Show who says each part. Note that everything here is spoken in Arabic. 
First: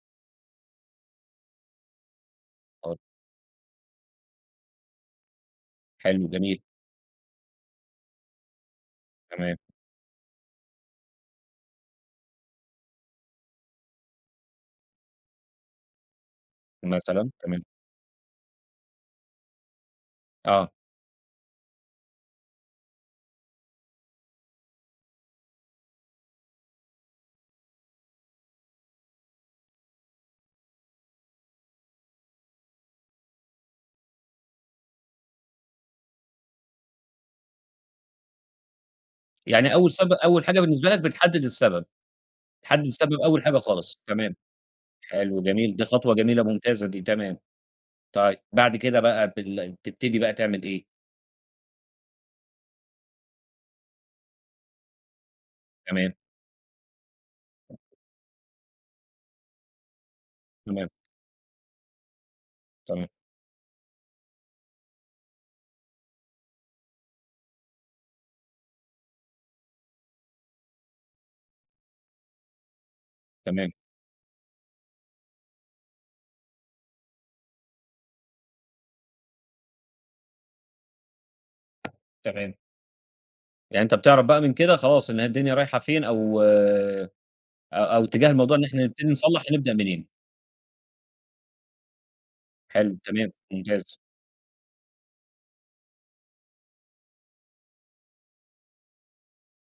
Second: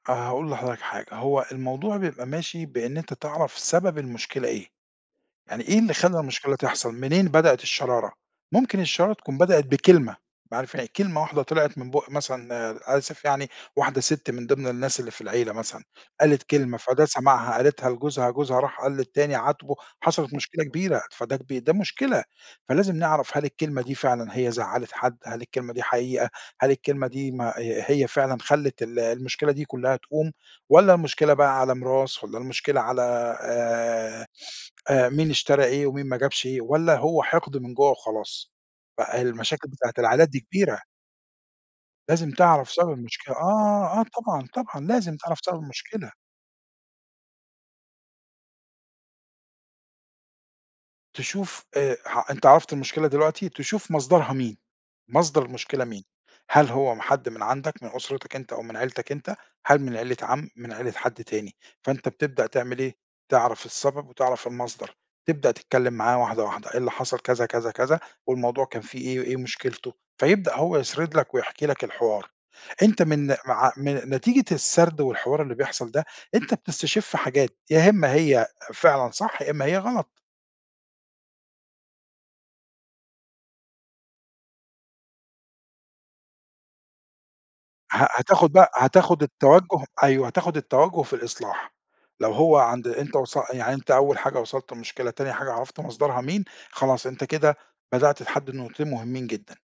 Speaker 1: أنا هاقول لحضرتك حاجة، هو الموضوع بيبقى ماشي
Speaker 2: آه.
Speaker 1: بإن أنت تعرَف سبب المشكلة إيه، يعني إيه اللي خلّى
Speaker 2: حلو،
Speaker 1: المشكلة
Speaker 2: جميل.
Speaker 1: تحصَل، منين بدئت الشرارة، ممكن الشرارة تكون
Speaker 2: تمام.
Speaker 1: بدئت بكلمة معرف كلمة واحدة طلعِت من بُق مثلًا آآ، آسف يعني واحدة سِت من ضِمن الناس اللي في العيلة مثلًا، قالت كلمة، فده
Speaker 2: مثلًا،
Speaker 1: سمَعها
Speaker 2: تمام.
Speaker 1: قالتها لجوزها، جوزها راح قال للتاني عاتبه، حصلِت مشكلة
Speaker 2: آه.
Speaker 1: كبيرة، فده كب ده مشكلة فلازم نعرَف هل الكلمة دي فعلًا هي زعّلِت حد، هل الكلمة دي حقيقة، هل الكلمة دي ما آآ هي فعلًا خلّت ال المشكلة دي كلّها تقوم والَّا المشكلة بقى على ميراث والَّا المشكلة على آآ، آآ مين اشترى إيه ومين ما جابش إيه والَّا هو حِقد من جوّه وخلاص ف آآ المشاكل
Speaker 2: يعني أول
Speaker 1: بتاعة
Speaker 2: سب
Speaker 1: العائلات دي
Speaker 2: أول حاجة
Speaker 1: كبيرة.
Speaker 2: بالنسبة لك بتحدّد السبب،
Speaker 1: لازم تعرَف
Speaker 2: بتحدّد
Speaker 1: سبب
Speaker 2: السبب
Speaker 1: المشكلة،
Speaker 2: أول حاجة
Speaker 1: آه،
Speaker 2: خالص،
Speaker 1: آه
Speaker 2: تمام،
Speaker 1: طبعًا، طبعًا لازم تعرَف
Speaker 2: حلو،
Speaker 1: سبب
Speaker 2: جميل، دي
Speaker 1: المشكلة.
Speaker 2: خطوة جميلة، ممتازة دي، تمام، طيب بعد كده بقى بال بتبتدي بقى تعمل إيه.
Speaker 1: تشوف آآ، ح أنت عرَفت المشكلة دلوقتي تشوف مصدَرها مين، مصدَر المشكلة مين،
Speaker 2: تمام.
Speaker 1: هل هو حَد من عَندك من أُسرتك أنت أو من عيلتك أنت، هل من عيلة عَم، من
Speaker 2: تمام.
Speaker 1: عيلة حَد تاني، فأنت بتبدأ تعمل إيه،
Speaker 2: تمام.
Speaker 1: تعرَف السبب وتعرَف المصدَر، تبدأ تتكلّم معاه واحدة، واحدة، إيه اللي حصَل كذا، كذا، كذا والموضوع كان فيه إيه، إيه مشكلته، فيبدأ هو يسرِد لك ويحكِ لك الحوار، أنت من
Speaker 2: تمام.
Speaker 1: مع من نتيجة السرد والحوار اللي بيحصَل ده أنت بتستشِف حاجات يا إمّا هي فعلًا صح، يا إمّا هي غلط.
Speaker 2: تمام. يعني أنت بتعرَف بقى من كده خلاص إن هي الدنيا رايحة فين أو، أ أو
Speaker 1: ه
Speaker 2: إتجاه
Speaker 1: هتاخد
Speaker 2: الموضوع إن
Speaker 1: بقى،
Speaker 2: إحنا نبتدي
Speaker 1: هتاخد
Speaker 2: نصلّح نبدأ
Speaker 1: التوجُّه
Speaker 2: منين.
Speaker 1: أيوه، هتاخد التوجُّه في الإصلاح لو هو عند
Speaker 2: حلو،
Speaker 1: أنت
Speaker 2: تمام،
Speaker 1: وص يعني أنت
Speaker 2: ممتاز.
Speaker 1: أول حاجة وصَلت للمشكلة تاني حاجة عرَفت مصدرها مين، خلاص أنت كده بدأت تحدّد نقطتين مهمّين جدًا.